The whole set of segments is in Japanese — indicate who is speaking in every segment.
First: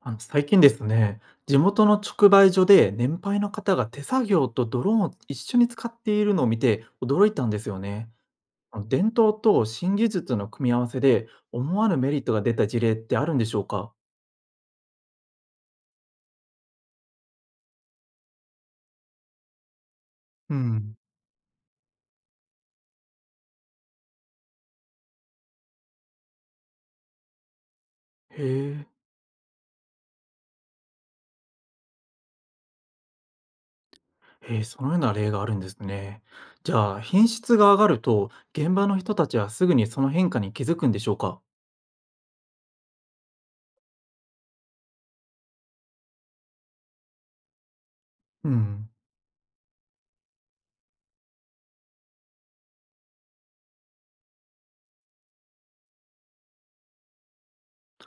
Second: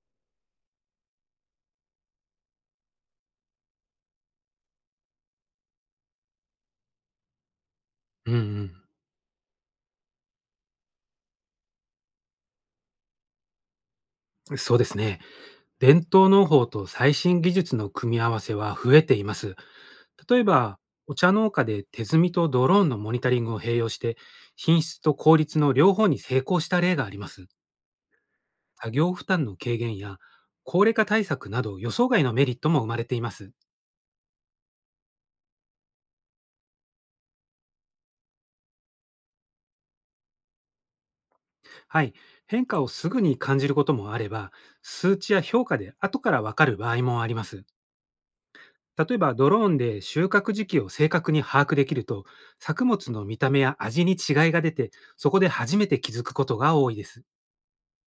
Speaker 1: 最近ですね、地元の直売所で年配の方が手作業とドローンを一緒に使っているのを見て驚いたんですよね。
Speaker 2: うん
Speaker 1: 伝統と新技術の組み合わせで思わぬメリットが出た事例ってあるんでしょうか？
Speaker 2: うん、そうですね。伝統農法と最新技術の組み合わせは増えています。例え
Speaker 1: う
Speaker 2: ば、
Speaker 1: ん。
Speaker 2: お茶農家で手摘みとドローンのモニタリングを併用して、品質と効率の両方に成功した例があります。
Speaker 1: へえ。
Speaker 2: 作業負担の軽減や高齢化対策など予想外のメリットも生まれています。
Speaker 1: へえ、そのような例があるんですね。じゃあ、品質が上がると現場の人たちはすぐにその変化に気づくんでしょうか？
Speaker 2: はい。変化をすぐに感じることもあれば、数値や評価で後からわかる場合もあります。
Speaker 1: うん。
Speaker 2: 例えばドローンで収穫時期を正確に把握できると、作物の見た目や味に違いが出て、そこで初めて気づくことが多いです。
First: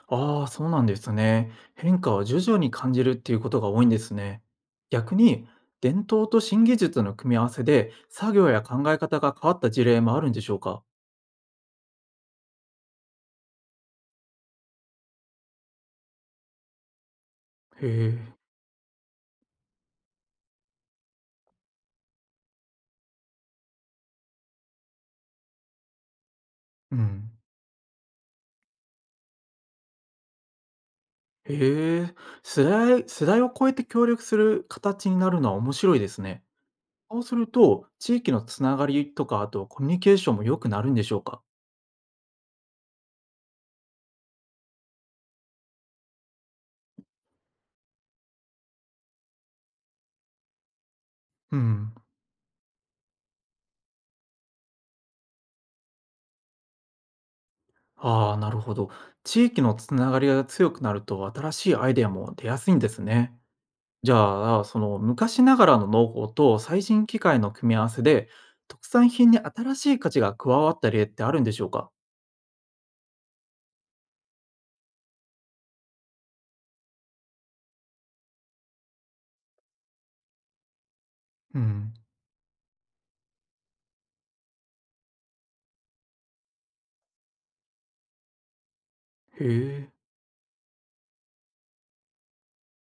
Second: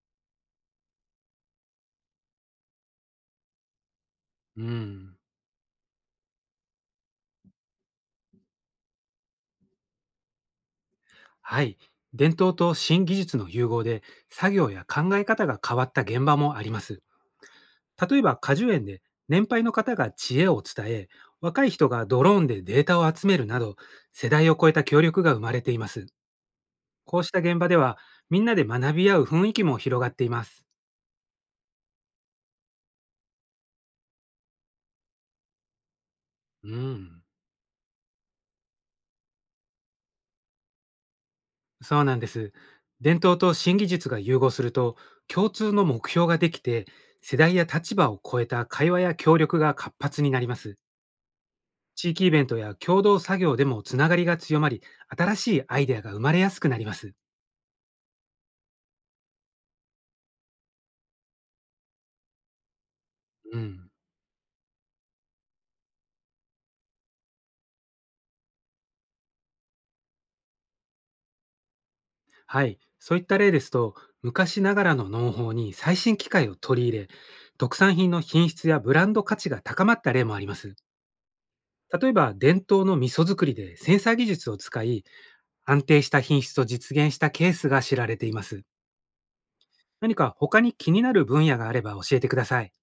Speaker 1: ああ、そうなんですね。変化を徐々に感じるっていうことが多いんですね。
Speaker 2: う
Speaker 1: 逆
Speaker 2: ん。
Speaker 1: に、伝統と新技術の組み合わせで、作業や考え方が変わった事例もあるんでしょうか？
Speaker 2: はい。伝統と新技術の融合で、作業や考え方が変わった現場もあります。
Speaker 1: へ
Speaker 2: 例え
Speaker 1: え。
Speaker 2: ば果樹園で年配の方が知恵を伝え、若い人がドローンでデータを集めるなど、世代を超えた協力が生まれています。
Speaker 1: う
Speaker 2: こう
Speaker 1: ん。
Speaker 2: した現場では、みんなで学び合う雰囲気も広がっています。
Speaker 1: へえ、世代を超えて協力する形になるのは面白いですね。
Speaker 2: う
Speaker 1: そ
Speaker 2: ん。
Speaker 1: うすると、地域のつながりとか、あとコミュニケーションも良くなるんでしょうか？
Speaker 2: そうなんです。伝統と新技術が融合すると、共通の目標ができて、世代や立場を超えた会話や協力が活発になります。
Speaker 1: うん。
Speaker 2: 地域イベントや共同作業でもつながりが強まり、新しいアイデアが生まれやすくなります。
Speaker 1: ああ、なるほど。地域のつながりが強くなると、新しいアイデアも出やすいんですね。
Speaker 2: うん。
Speaker 1: じゃあ、その昔ながらの農法と最新機械の組み合わせで、特産品に新しい価値が加わった例ってあるんでしょうか？
Speaker 2: はい。そういった例ですと、昔ながらの農法に最新機械を取り入れ、特産品の品質やブランド価値が高まった例もあります。
Speaker 1: うん。
Speaker 2: 例えば、伝統の味噌作りでセンサー技術を使い、安定した品質を実現したケースが知られています。
Speaker 1: へえ。
Speaker 2: 何か他に気になる分野があれば教えてください。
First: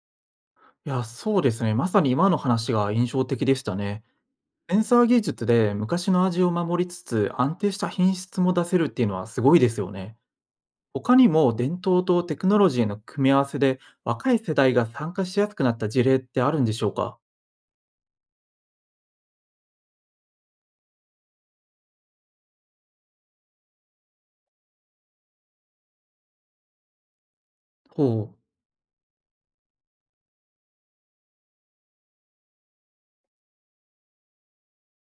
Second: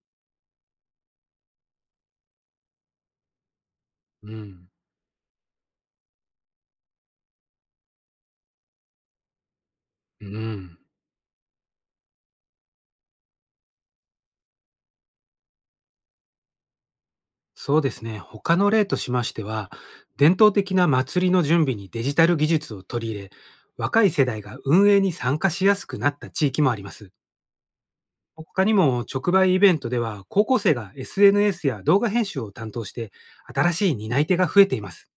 Speaker 1: いや、そうですね。まさに今の話が印象的でしたね。
Speaker 2: うん。
Speaker 1: センサー技術で昔の味を守りつつ安定した品質も出せるっていうのはすごいですよね。
Speaker 2: うん。
Speaker 1: 他にも伝統とテクノロジーの組み合わせで若い世代が参加しやすくなった事例ってあるんでしょうか？
Speaker 2: そうですね。他の例としましては、伝統的な祭りの準備にデジタル技術を取り入れ、若い世代が運営に参加しやすくなった地域もあります。
Speaker 1: ほ
Speaker 2: 他にも直売イベントでは、高校生が SNS や動画編集を担当して、新しい担い手が増えています。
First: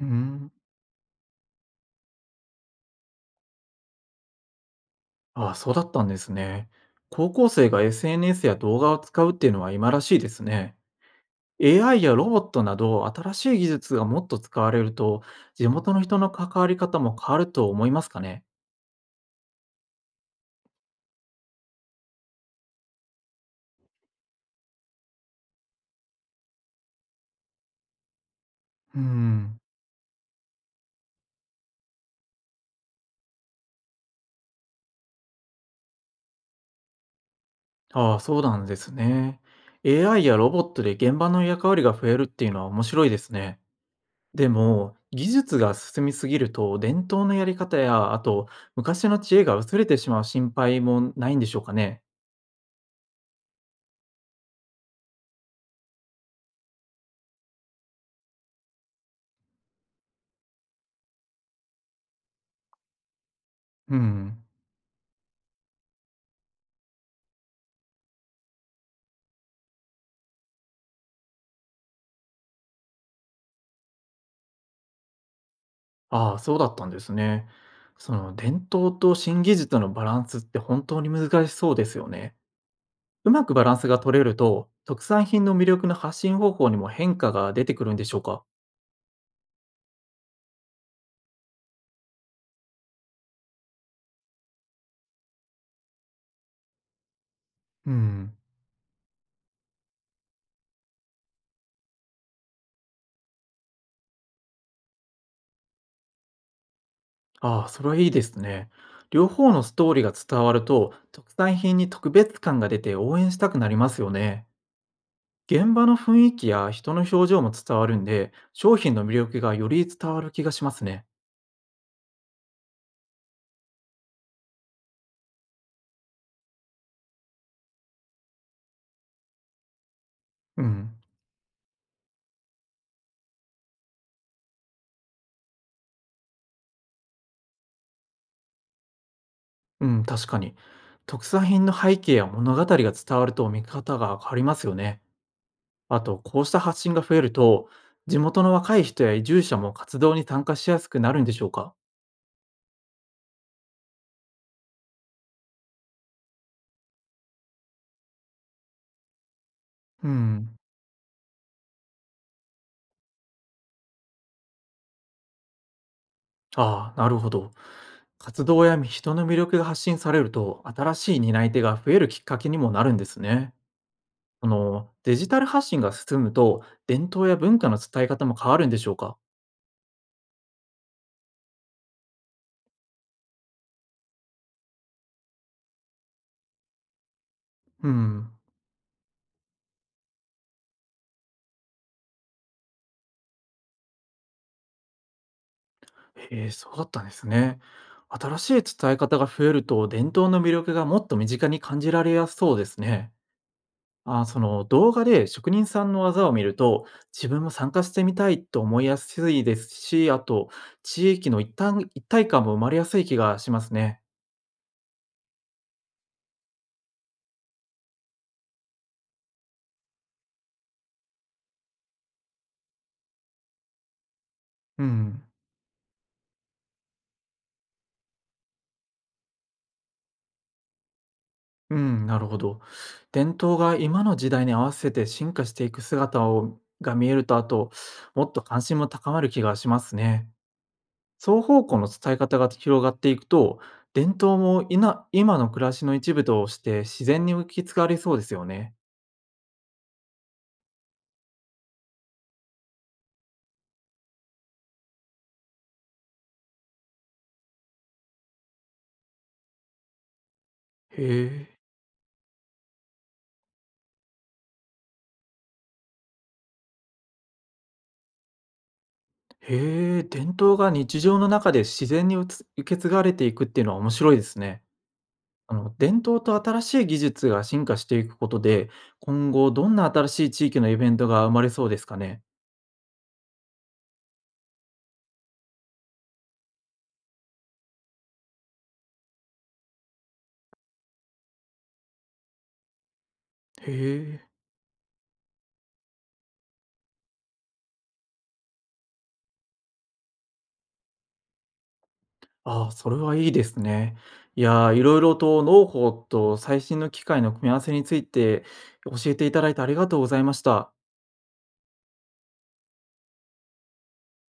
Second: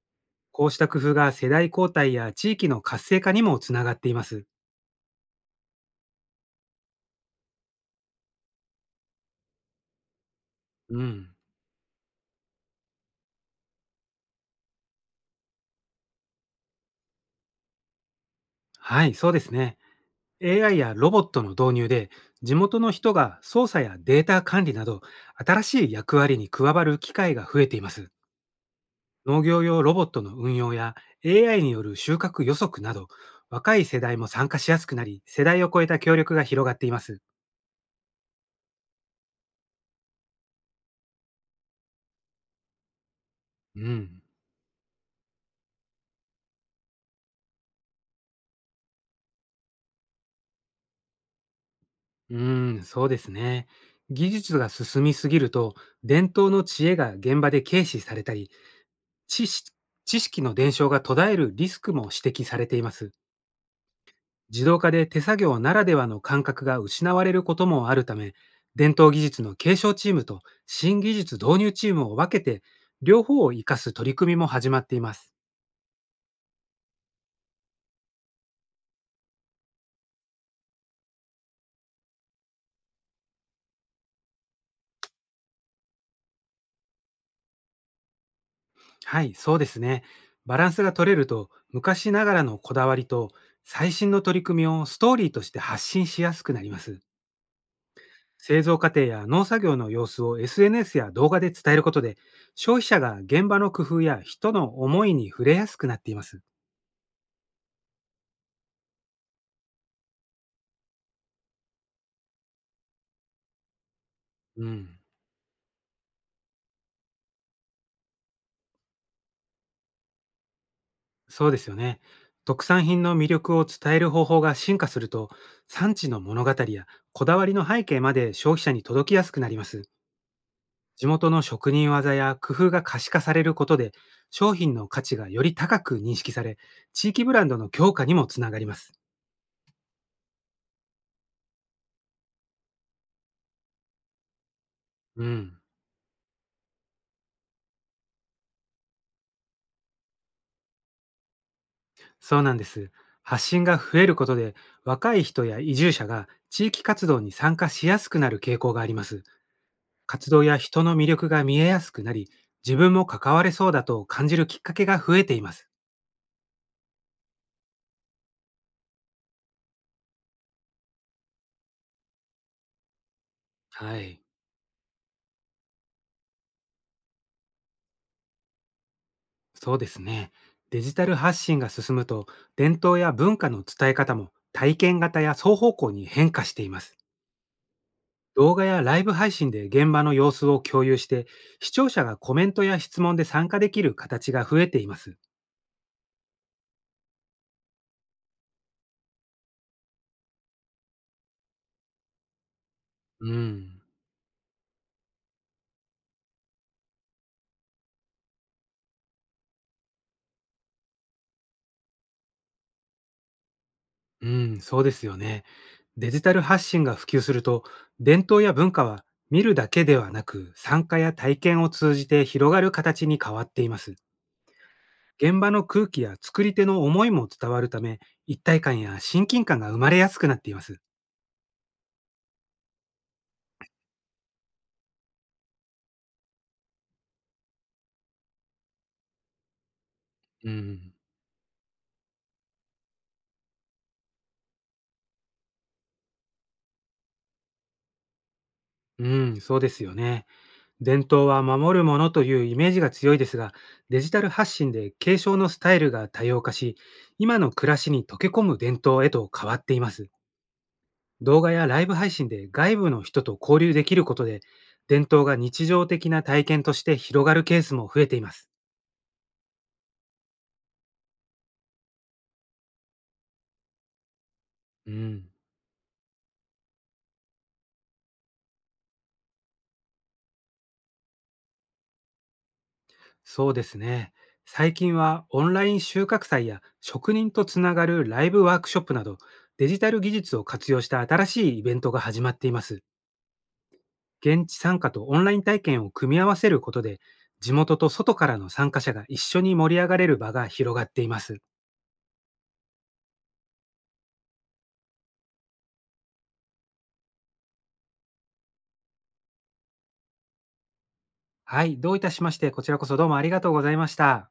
Speaker 1: う。うん。
Speaker 2: こうした工夫が世代交代や地域の活性化にもつながっています。
Speaker 1: ああ、そうだったんですね。高校生が SNS や動画を使うっていうのは今らしいですね。
Speaker 2: うん。
Speaker 1: AI やロボットなど新しい技術がもっと使われると、地元の人の関わり方も変わると思いますかね？
Speaker 2: はい、そうですね。AI やロボットの導入で、地元の人が操作やデータ管理など、新しい役割に加わる機会が増えています。
Speaker 1: う
Speaker 2: 農
Speaker 1: ん。
Speaker 2: 業用ロボットの運用や AI による収穫予測など、若い世代も参加しやすくなり、世代を超えた協力が広がっています。
Speaker 1: ああ、そうなんですね。AI やロボットで現場の役割が増えるっていうのは面白いですね。
Speaker 2: うん、
Speaker 1: でも、技術が進みすぎると、伝統のやり方や、あと、昔の知恵が薄れてしまう心配もないんでしょうかね？
Speaker 2: うーそうですね。技術が進みすぎると、伝統の知恵が現場で軽視されたり、知識知識の伝承が途絶えるリスクも指摘されています。
Speaker 1: うん。
Speaker 2: 自動化で手作業ならではの感覚が失われることもあるため、伝統技術の継承チームと新技術導入チームを分けて、両方を活かす取り組みも始まっています。
Speaker 1: ああ、そうだったんですね。その伝統と新技術のバランスって本当に難しそうですよね。うまくバランスが取れると、特産品の魅力の発信方法にも変化が出てくるんでしょうか？
Speaker 2: はい、そうですね。バランスが取れると、昔ながらのこだわりと最新の取り組みをストーリーとして発信しやすくなります。
Speaker 1: うん。
Speaker 2: 製造過程や農作業の様子を SNS や動画で伝えることで、消費者が現場の工夫や人の思いに触れやすくなっています。
Speaker 1: ああ、それはいいですね。両方のストーリーが伝わると、特産品に特別感が出て応援したくなりますよね。
Speaker 2: うん。
Speaker 1: 現場の雰囲気や人の表情も伝わるんで、商品の魅力がより伝わる気がしますね。
Speaker 2: そうですよね。特産品の魅力を伝える方法が進化すると、産地の物語やこだわりの背景まで消費者に届きやすくなります。
Speaker 1: うん。
Speaker 2: 地元の職人技や工夫が可視化されることで、商品の価値がより高く認識され、地域ブランドの強化にもつながります。
Speaker 1: うん、確かに。特産品の背景や物語が伝わると見方が変わりますよね。
Speaker 2: うん、
Speaker 1: あと、こうした発信が増えると、地元の若い人や移住者も活動に参加しやすくなるんでしょうか？
Speaker 2: そうなんです。発信が増えることで、若い人や移住者が地域活動に参加しやすくなる傾向があります。
Speaker 1: う
Speaker 2: 活動
Speaker 1: ん。
Speaker 2: や人の魅力が見えやすくなり、自分も関われそうだと感じるきっかけが増えています。
Speaker 1: ああ、なるほど。活動や人の魅力が発信されると、新しい担い手が増えるきっかけにもなるんですね。
Speaker 2: はい、
Speaker 1: デジタル発信が進むと、伝統や文化の伝え方も変わるんでしょうか？
Speaker 2: そうですね。デジタル発信が進むと、伝統や文化の伝え方も体験型や双方向に変化しています。
Speaker 1: うん。
Speaker 2: 動画やライブ配信で現場の様子を共有して、視聴者がコメントや質問で参加できる形が増えています。
Speaker 1: へえ、そうだったんですね。新しい伝え方が増えると、伝統の魅力がもっと身近に感じられやすそうですね。
Speaker 2: うん。
Speaker 1: あ、その動画で職人さんの技を見ると、自分も参加してみたいと思いやすいですし、あと、地域の一体感も生まれやすい気がしますね。
Speaker 2: うん、そうですよね。デジタル発信が普及すると、伝統や文化は見るだけではなく、参加や体験を通じて広がる形に変わっています。
Speaker 1: うん。
Speaker 2: 現場の空気や作り手の思いも伝わるため、一体感や親近感が生まれやすくなっています。
Speaker 1: うん、なるほど。伝統が今の時代に合わせて進化していく姿をが見えると、あと、もっと関心も高まる気がしますね。
Speaker 2: うん。
Speaker 1: 双方向の伝え方が広がっていくと、伝統も今の暮らしの一部として自然に受け継がれそうですよね。
Speaker 2: うん、そうですよね。伝統は守るものというイメージが強いですが、デジタル発信で継承のスタイルが多様化し、今の暮らしに溶け込む伝統へと変わっています。
Speaker 1: へ
Speaker 2: 動画
Speaker 1: え。
Speaker 2: やライブ配信で外部の人と交流できることで、伝統が日常的な体験として広がるケースも増えています。
Speaker 1: へえ、伝統が日常の中で自然に受け継がれていくっていうのは面白いですね。
Speaker 2: うん。
Speaker 1: 伝統と新しい技術が進化していくことで、今後どんな新しい地域のイベントが生まれそうですかね。
Speaker 2: そうですね。最近はオンライン収穫祭や職人とつながるライブワークショップなど、デジタル技術を活用した新しいイベントが始まっています。
Speaker 1: へえ。
Speaker 2: 現地参加とオンライン体験を組み合わせることで、地元と外からの参加者が一緒に盛り上がれる場が広がっています。
Speaker 1: ああ、それはいいですね。いやー、いろいろと農法と最新の機械の組み合わせについて教えていただいてありがとうございました。
Speaker 2: はい、どういたしまして、こちらこそどうもありがとうございました。